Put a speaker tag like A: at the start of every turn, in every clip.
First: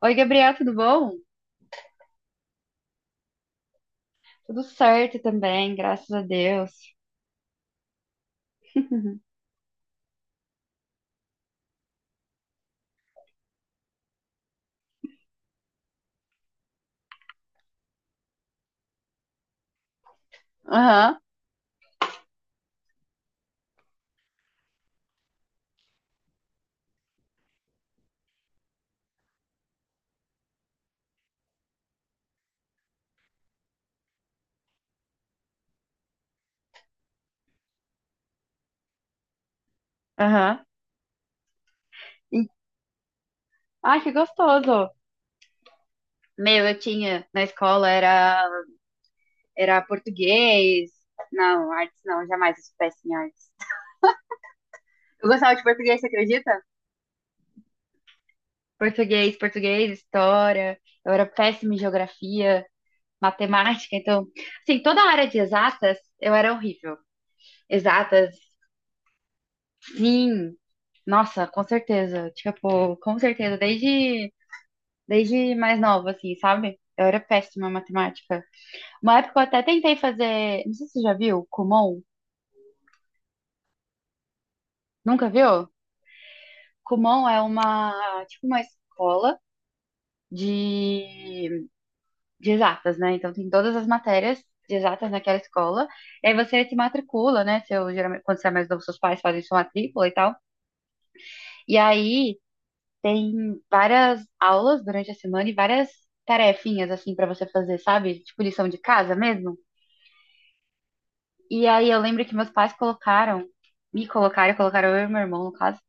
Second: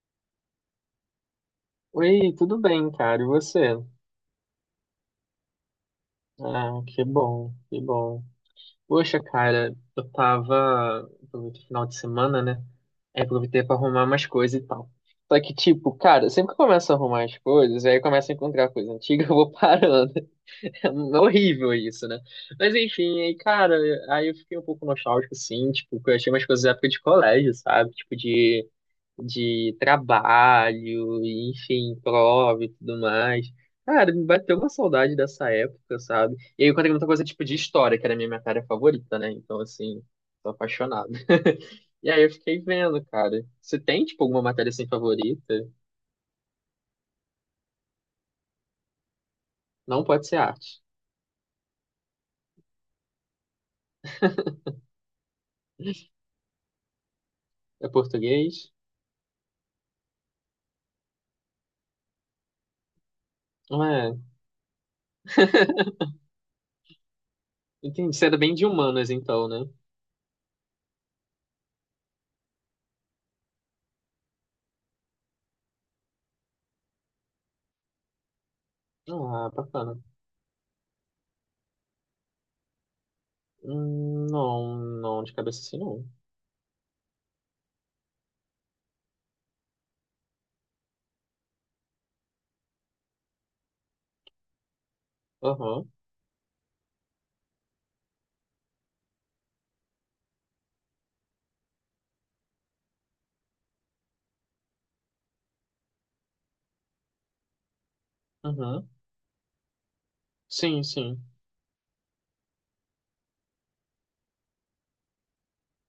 A: Oi, Gabriel, tudo bom?
B: Oi, tudo bem, cara? E você?
A: Tudo certo também, graças a Deus.
B: Ah, que bom, que bom. Poxa, cara, eu tava. Aproveitei o final de semana, né? Aí aproveitei pra arrumar umas coisas e tal. Só que, tipo, cara, sempre que eu começo a arrumar as coisas, aí eu começo a encontrar coisa antiga, eu vou parando. É
A: Aham,
B: horrível isso, né? Mas enfim, aí, cara, aí eu fiquei um pouco nostálgico, assim, tipo, que eu achei umas coisas da época de colégio, sabe? Tipo, de trabalho, e, enfim, prova e tudo mais. Cara, me bateu uma saudade dessa época, sabe? E aí eu encontrei muita coisa tipo de história, que era a minha matéria favorita, né? Então, assim, tô
A: aham.
B: apaixonado. E aí eu
A: E-
B: fiquei vendo, cara. Você
A: Ai,
B: tem,
A: que
B: tipo, alguma matéria
A: gostoso.
B: assim favorita?
A: Meu, eu tinha na escola era
B: Não pode ser arte.
A: português. Não, artes não, jamais eu soubesse em artes. Eu gostava de português, você acredita?
B: É português?
A: Português, português, história. Eu era péssima em geografia,
B: Não
A: matemática,
B: é.
A: então, assim, toda a área de exatas, eu era horrível.
B: Entendi. Você
A: Exatas,
B: era bem de humanas, então, né?
A: sim. Nossa, com certeza. Tipo, com certeza, desde mais nova, assim, sabe? Eu era péssima em matemática. Uma época eu
B: Ah,
A: até tentei
B: bacana.
A: fazer. Não sei se você já viu, Kumon.
B: Não,
A: Nunca
B: de cabeça
A: viu?
B: assim não.
A: Kumon é uma, tipo, uma escola de, de exatas, né? Então tem todas as matérias de exatas naquela escola.
B: Aham,
A: E aí você se matricula, né? Seu, geralmente, quando você é mais novo, seus pais fazem sua matrícula e tal. E aí tem várias aulas durante a semana e várias tarefinhas, assim, pra você fazer, sabe? Tipo lição de
B: aham.
A: casa mesmo.
B: Sim, sim.
A: E aí eu lembro que meus pais colocaram eu e meu irmão, no caso,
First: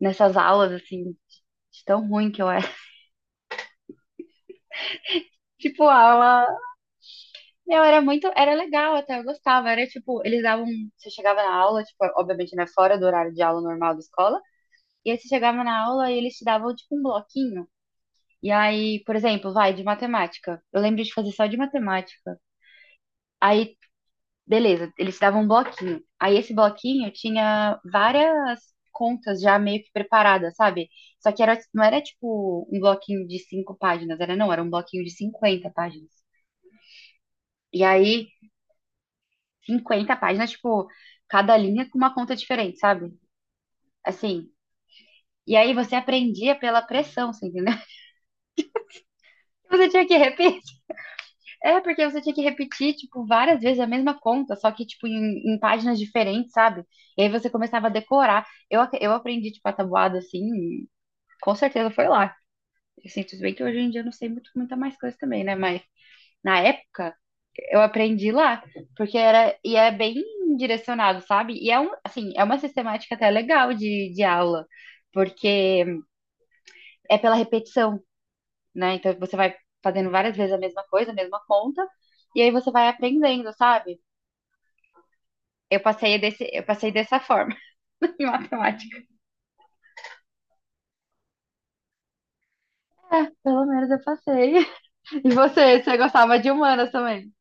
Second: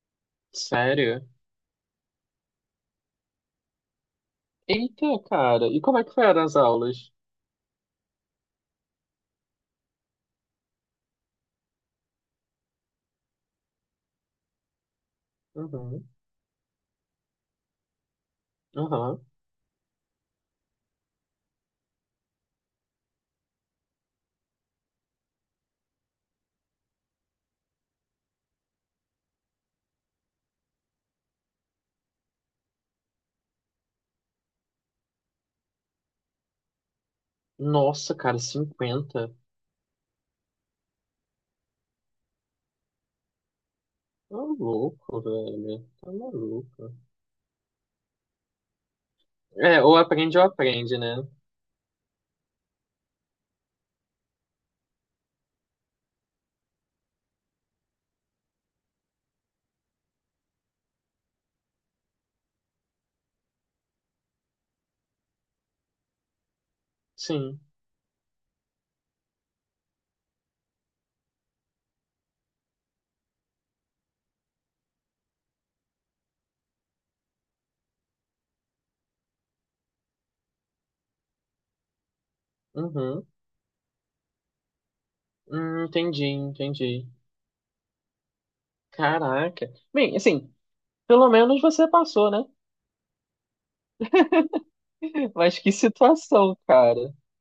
A: nessas aulas, assim,
B: Sério?
A: de tão ruim que eu era.
B: Eita, cara. E
A: Tipo,
B: como é que foram
A: aula.
B: as aulas?
A: Meu, era muito. Era legal até, eu gostava. Era tipo, eles davam. Você chegava na aula, tipo, obviamente, né, fora do horário de aula normal da escola. E aí você chegava na
B: Uhum.
A: aula e eles te davam, tipo, um bloquinho. E aí, por
B: Aham.
A: exemplo, vai de matemática. Eu lembro de fazer só de matemática. Aí, beleza, eles te davam um bloquinho. Aí esse bloquinho tinha várias contas já meio que preparadas, sabe? Só que não era tipo um bloquinho de cinco páginas, era não, era um bloquinho de 50 páginas. E
B: Nossa,
A: aí,
B: cara, cinquenta!
A: 50 páginas, tipo, cada linha com uma conta diferente, sabe?
B: Tá
A: Assim.
B: louco,
A: E aí
B: velho.
A: você
B: Tá
A: aprendia pela
B: maluco.
A: pressão, você entendeu?
B: É,
A: Você tinha que
B: ou
A: repetir.
B: aprende, né?
A: É, porque você tinha que repetir, tipo, várias vezes a mesma conta, só que, tipo, em páginas diferentes, sabe? E aí você começava a decorar. Eu aprendi, tipo, a tabuada, assim, e com certeza foi lá. Eu sinto bem que hoje em dia eu não sei muita mais coisa também, né? Mas na época
B: Sim.
A: eu aprendi lá, porque era, e é bem direcionado, sabe? E é um, assim, é uma sistemática até legal de aula, porque é pela repetição, né? Então você vai fazendo várias vezes a mesma coisa, a mesma conta, e aí você vai
B: Uhum.
A: aprendendo, sabe? Eu passei
B: Entendi,
A: desse, eu passei
B: entendi.
A: dessa forma em matemática.
B: Caraca. Bem, assim, pelo menos você passou, né?
A: É, pelo menos eu passei. E
B: Mas que
A: você gostava de
B: situação,
A: humanas
B: cara.
A: também?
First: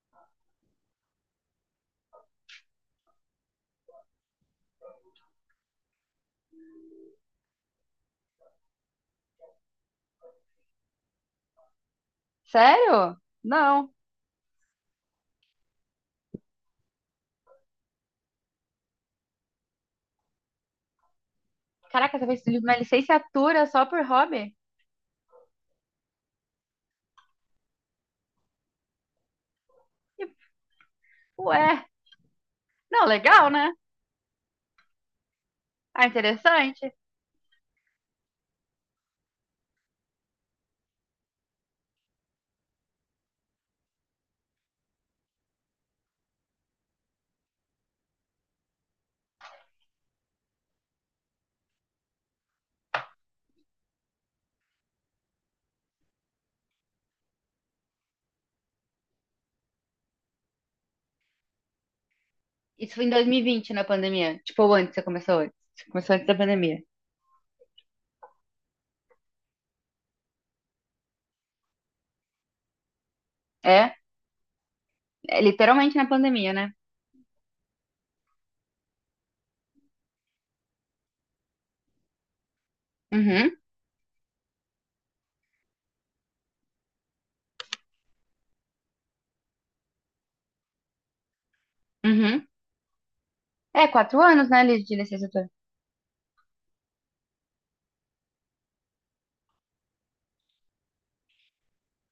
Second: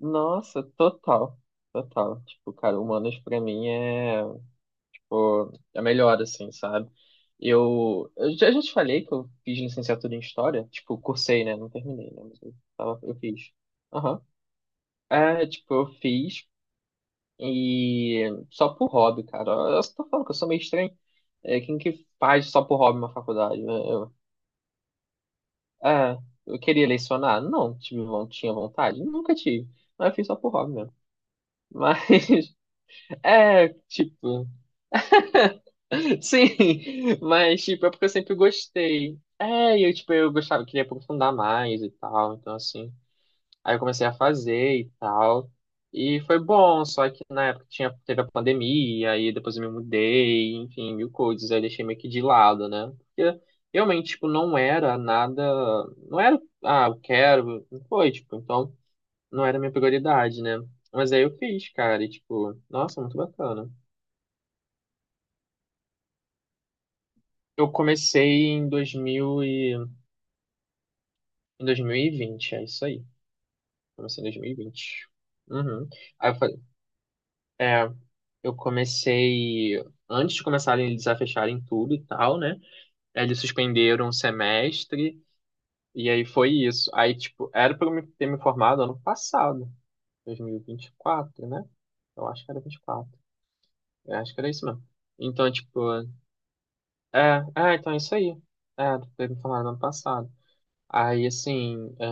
B: Nossa, total. Total. Tipo, cara, humanas pra mim é. Pô, é melhor assim, sabe? Eu, eu já te falei que eu fiz licenciatura em História, tipo, cursei, né? Não terminei, né? Mas eu, tava, eu
A: Sério?
B: fiz.
A: Não.
B: Aham. É, tipo, eu fiz e só por hobby, cara. Eu só tô falando que eu sou meio estranho. É, quem que
A: Caraca, você
B: faz
A: fez
B: só
A: uma
B: por hobby uma faculdade?
A: licenciatura
B: Né?
A: só por
B: Eu,
A: hobby?
B: é, eu queria lecionar? Não, tive, tinha vontade? Nunca tive. Mas eu fiz só por hobby mesmo.
A: Ué,
B: Mas,
A: não, legal,
B: é,
A: né?
B: tipo,
A: Ah,
B: Sim,
A: interessante.
B: mas tipo, é porque eu sempre gostei. É, e eu tipo, eu gostava, queria aprofundar mais e tal, então assim. Aí eu comecei a fazer e tal. E foi bom, só que na época tinha, teve a pandemia, aí depois eu me mudei, enfim, mil coisas, aí eu deixei meio que de lado, né? Porque realmente, tipo, não era nada, não era, ah, eu quero, não foi, tipo, então não era minha prioridade, né? Mas aí eu fiz, cara, e tipo,
A: Isso
B: nossa,
A: foi em
B: muito bacana.
A: 2020, na pandemia. Tipo, ou antes, você começou antes. Você começou antes da pandemia.
B: Eu comecei em 2000 Em 2020 é isso aí.
A: É,
B: Comecei em 2020.
A: é
B: Uhum.
A: literalmente na
B: Aí eu
A: pandemia,
B: falei,
A: né?
B: é, eu comecei antes de começarem eles a fecharem tudo e tal, né? Aí eles
A: Uhum,
B: suspenderam um semestre e aí foi isso. Aí, tipo, era pra eu ter me formado ano passado, dois mil e vinte e quatro né? Eu acho
A: uhum.
B: que era vinte e quatro.
A: É,
B: Eu
A: 4
B: acho que
A: anos,
B: era
A: né,
B: isso
A: Liz,
B: mesmo.
A: de licenciatura.
B: Então, tipo, é, então é isso aí. É, ter me formado ano passado. Aí, assim, é,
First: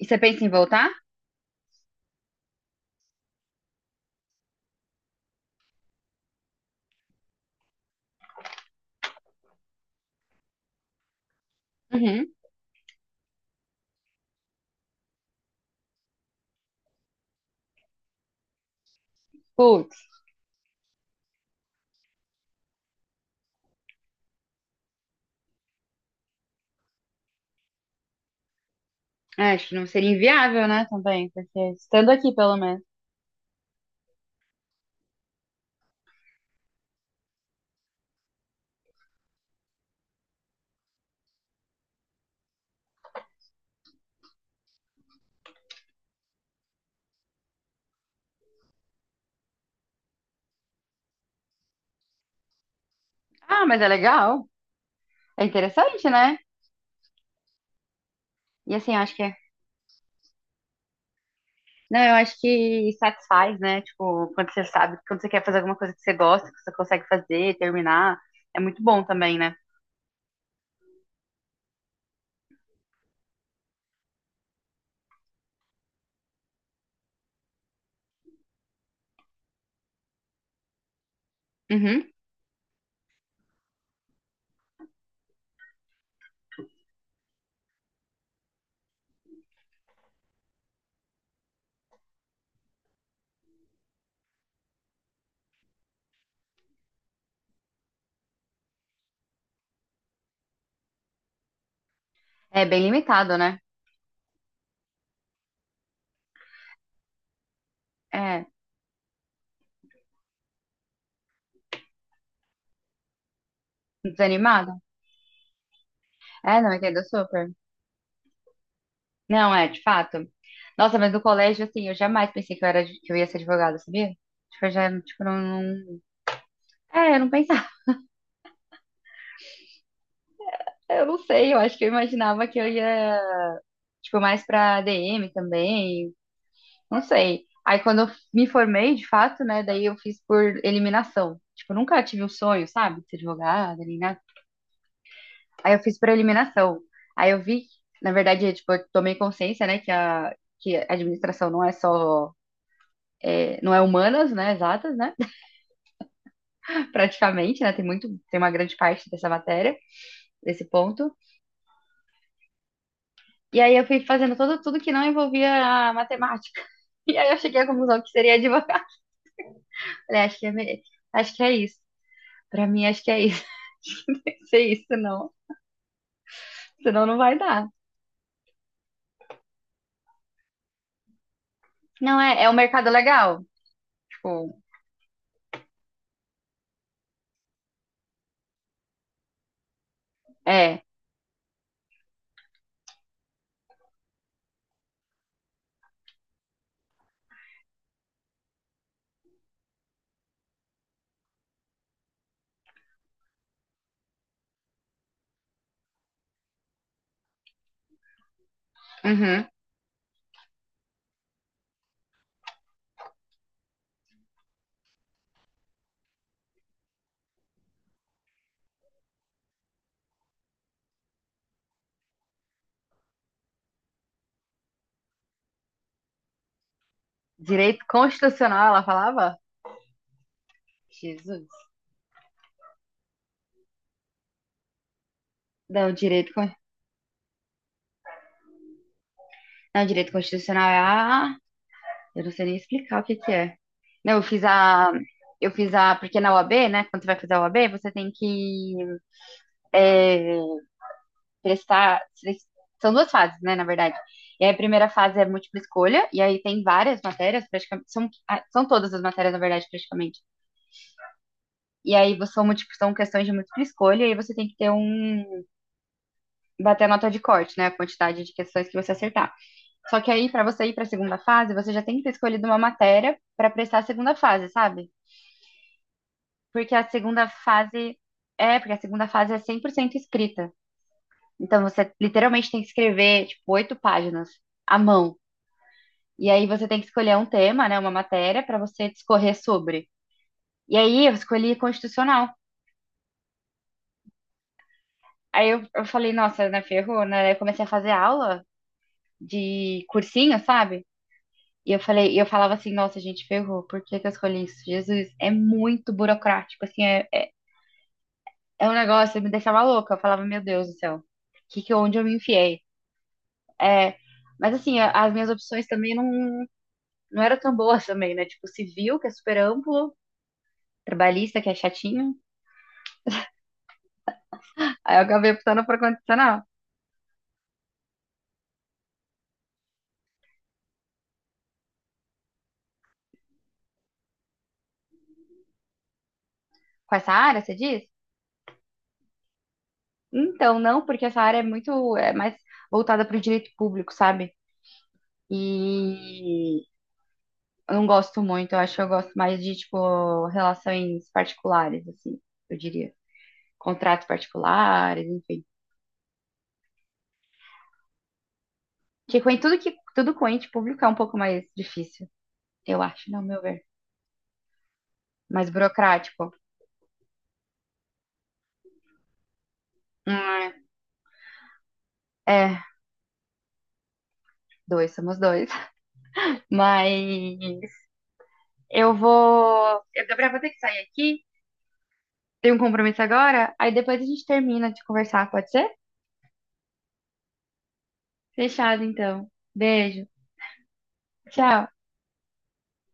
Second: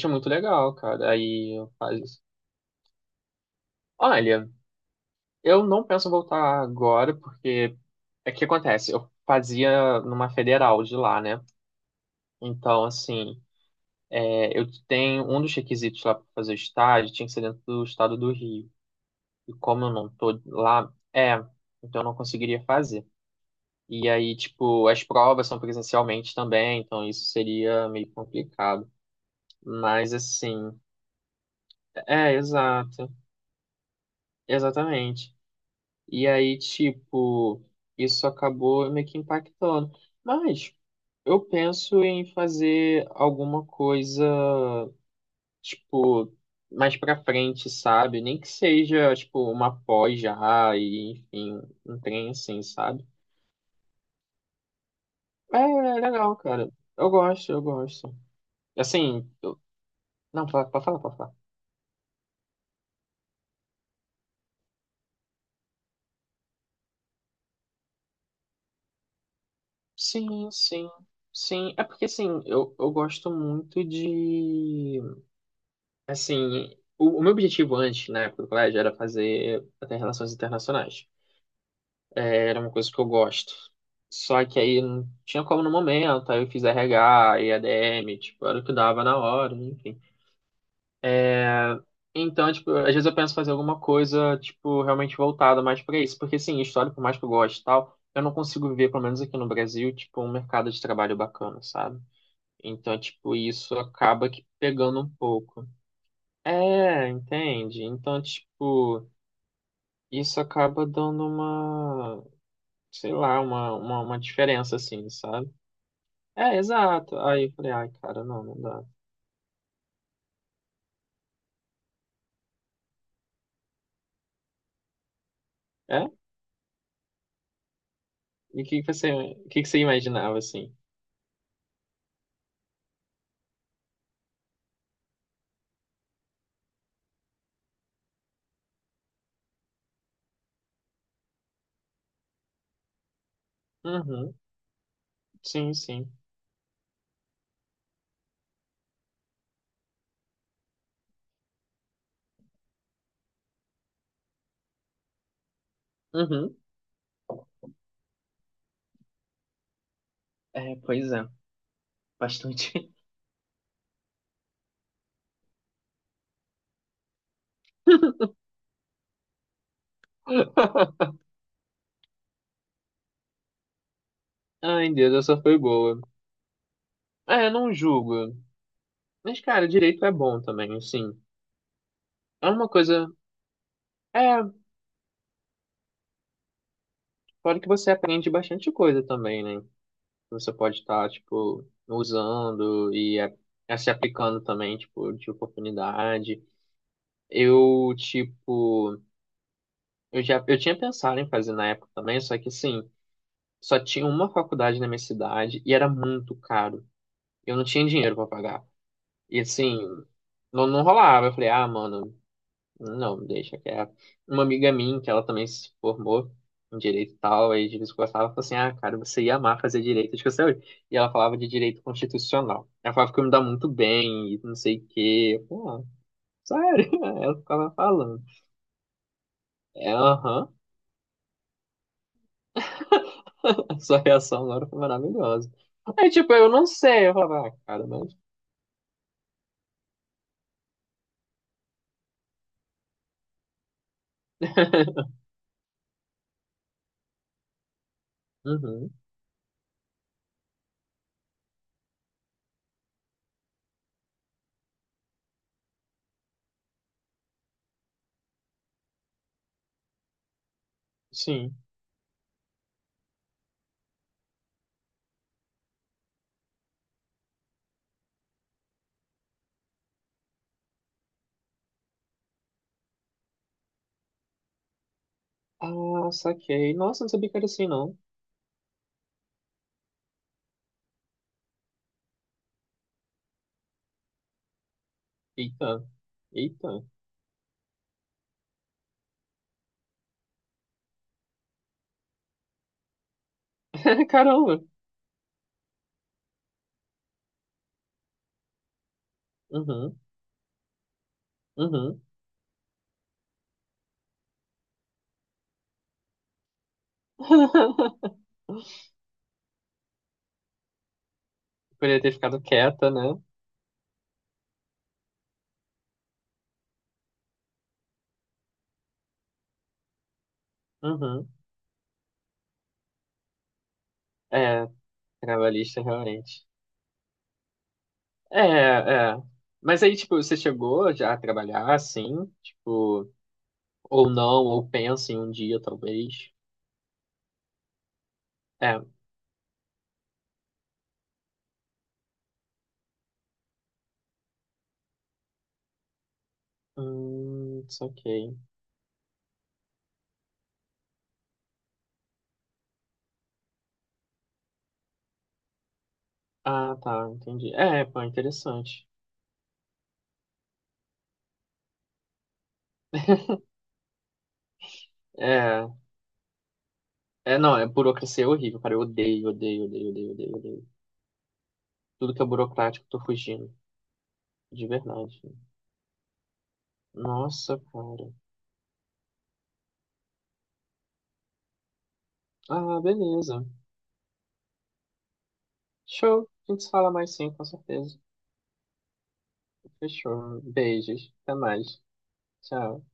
A: E você
B: muito
A: pensa em
B: legal,
A: voltar?
B: cara. Aí eu faço. Olha. Eu não penso voltar agora, porque é que acontece, eu fazia numa federal de lá, né?
A: Uhum.
B: Então, assim, é, eu tenho um dos requisitos lá para fazer estágio, tinha que ser dentro do estado do Rio. E como eu
A: Putz.
B: não tô lá, é, então eu não conseguiria fazer. E aí, tipo, as provas são presencialmente também, então isso seria meio complicado.
A: É, acho que não seria
B: Mas,
A: inviável,
B: assim,
A: né, também, porque estando aqui,
B: é,
A: pelo menos.
B: exato, exatamente. E aí, tipo, isso acabou meio que impactando. Mas eu penso em fazer alguma coisa, tipo, mais pra frente, sabe? Nem que seja, tipo, uma pós já, e enfim, um trem assim, sabe?
A: Ah, mas é legal. É
B: É, é
A: interessante,
B: legal,
A: né?
B: cara. Eu gosto, eu gosto.
A: E assim, eu acho que
B: Assim,
A: é.
B: eu... não, pode falar, pode falar.
A: Não, eu acho que satisfaz, né? Tipo, quando você sabe, quando você quer fazer alguma coisa que você gosta, que você consegue fazer, terminar, é muito bom também, né?
B: Sim, sim, sim. É porque, assim, eu gosto muito de. Assim, o meu objetivo antes, na época do colégio, era fazer até relações internacionais.
A: Uhum.
B: É, era uma coisa que eu gosto. Só que aí não tinha como no momento, aí eu fiz RH e ADM, tipo, era o que dava na hora, enfim. É, então, tipo, às vezes eu penso em fazer alguma coisa, tipo, realmente voltada mais pra isso. Porque, sim, história, por mais que eu goste e tal, eu não consigo ver, pelo menos aqui no Brasil, tipo, um mercado de trabalho bacana, sabe?
A: É bem
B: Então, tipo,
A: limitado, né?
B: isso acaba que pegando um pouco. É, entende? Então,
A: É,
B: tipo, isso acaba dando uma, sei lá, uma diferença,
A: desanimado.
B: assim, sabe? É,
A: É, não, entendo
B: exato. Aí
A: super.
B: eu falei, ai, cara, não, não dá.
A: Não, é, de fato. Nossa, mas no colégio, assim, eu jamais pensei que eu ia ser advogada, sabia? Tipo, eu já, tipo, não, não...
B: É?
A: É, eu não pensava.
B: E o que que você imaginava, assim?
A: Eu não sei, eu acho que eu imaginava que eu ia tipo, mais pra DM também, não sei. Aí quando eu me formei, de fato, né, daí eu fiz por eliminação. Tipo, nunca tive o sonho, sabe, de ser advogada, nem nada.
B: Uhum, sim,
A: Aí eu fiz
B: sim.
A: por eliminação. Aí eu vi, na verdade, tipo, eu tomei consciência, né, que a administração não é só, é, não é humanas, né, exatas, né,
B: Uhum.
A: praticamente, né, tem uma grande parte dessa matéria, desse
B: É, pois
A: ponto.
B: é, bastante.
A: E aí eu fui fazendo tudo que não envolvia a matemática. E aí eu cheguei à conclusão que seria advogada. Falei, acho que é, acho que é isso. Pra mim, acho que é isso. Não, tem que ser isso,
B: Ai, Deus,
A: não.
B: essa foi boa.
A: Senão não vai
B: É,
A: dar.
B: não julgo. Mas, cara, direito é bom também, assim.
A: Não, é,
B: É
A: é um
B: uma
A: mercado
B: coisa.
A: legal.
B: É,
A: Tipo,
B: fora que você aprende bastante coisa também, né? Você pode
A: é.
B: estar, tipo, usando e é, é se aplicando também, tipo, de oportunidade. Eu, tipo, eu já, eu tinha pensado em fazer na época também, só que, assim, só tinha uma faculdade na minha cidade e era muito caro. Eu não tinha dinheiro para pagar. E,
A: Uhum.
B: assim, não rolava. Eu falei, ah, mano, não, deixa que é uma amiga minha, que ela também se formou em direito e tal, aí de vez em quando gostava, falou assim, ah, cara, você ia amar fazer direito, acho que você hoje. E ela falava de direito constitucional. Ela falava que eu me dá muito bem e não sei o quê. Eu ah, sério? Ela ficava
A: Direito
B: falando.
A: constitucional, ela falava?
B: É, aham.
A: Jesus.
B: Sua reação agora foi maravilhosa.
A: Não,
B: Aí, tipo, eu não sei. Eu falava, ah, cara, mas...
A: não, direito constitucional é a. Eu não sei nem explicar o que que é. Não, eu fiz a. Eu fiz a. Porque na UAB, né? Quando você vai fazer a UAB, você tem que
B: Uhum,
A: é, prestar. São duas fases, né, na verdade. E aí a primeira fase é múltipla escolha, e aí tem várias matérias, praticamente. São todas as matérias, na verdade, praticamente.
B: sim.
A: E aí são questões de múltipla escolha, e aí você tem que ter um. Bater a nota de corte, né? A quantidade de questões que você acertar. Só que aí, para você ir para a segunda fase, você já tem que ter escolhido uma matéria para prestar a segunda fase, sabe?
B: Ah,
A: Porque
B: saquei.
A: a
B: Nossa, não
A: segunda
B: sabia que era assim, não.
A: fase. É, porque a segunda fase é 100% escrita. Então você literalmente tem que escrever, tipo, oito páginas à mão.
B: Eita.
A: E aí você
B: Eita.
A: tem que escolher um tema, né, uma matéria para você discorrer sobre. E aí eu escolhi constitucional.
B: Caramba.
A: Aí eu falei, nossa, né, ferrou, né? Aí eu comecei a fazer aula de
B: Uhum,
A: cursinho, sabe? E eu
B: uhum.
A: falei, e eu falava assim, nossa, gente, ferrou, por que que eu escolhi isso? Jesus, é muito burocrático, assim, é, é é um negócio que me deixava louca. Eu falava, meu Deus do céu, onde
B: Poderia
A: eu
B: ter
A: me
B: ficado
A: enfiei?
B: quieta, né?
A: É, mas assim, as minhas opções também não eram tão boas também, né? Tipo, civil, que é super amplo,
B: Uhum.
A: trabalhista, que é chatinho.
B: É,
A: Aí eu acabei optando por
B: trabalhista,
A: constitucional.
B: realmente. É, é. Mas aí, tipo, você chegou já a trabalhar assim? Tipo, ou não, ou pensa em um dia, talvez.
A: Com essa área, você diz?
B: É.
A: Então, não, porque essa área é mais voltada para o direito público, sabe? E eu não gosto
B: Saquei.
A: muito, eu acho que eu gosto mais de, tipo, relações particulares, assim, eu diria. Contratos particulares, enfim.
B: Ah, tá, entendi. É, pô, interessante.
A: Porque tudo com ente público é um pouco mais difícil, eu acho, no meu ver. Mais
B: É,
A: burocrático.
B: não, é burocracia é horrível, cara. Eu odeio, odeio, odeio, odeio, odeio, odeio. Tudo que é
A: É,
B: burocrático, eu tô fugindo. De
A: dois, somos
B: verdade.
A: dois. Mas
B: Nossa, cara.
A: eu vou. Eu, Gabriel, vou ter que sair aqui. Tem um
B: Ah,
A: compromisso
B: beleza.
A: agora? Aí depois a gente termina de conversar, pode ser?
B: Show. A gente se fala mais sim, com certeza.
A: Fechado, então. Beijo.
B: Fechou. Beijos. Até
A: Tchau.
B: mais. Tchau.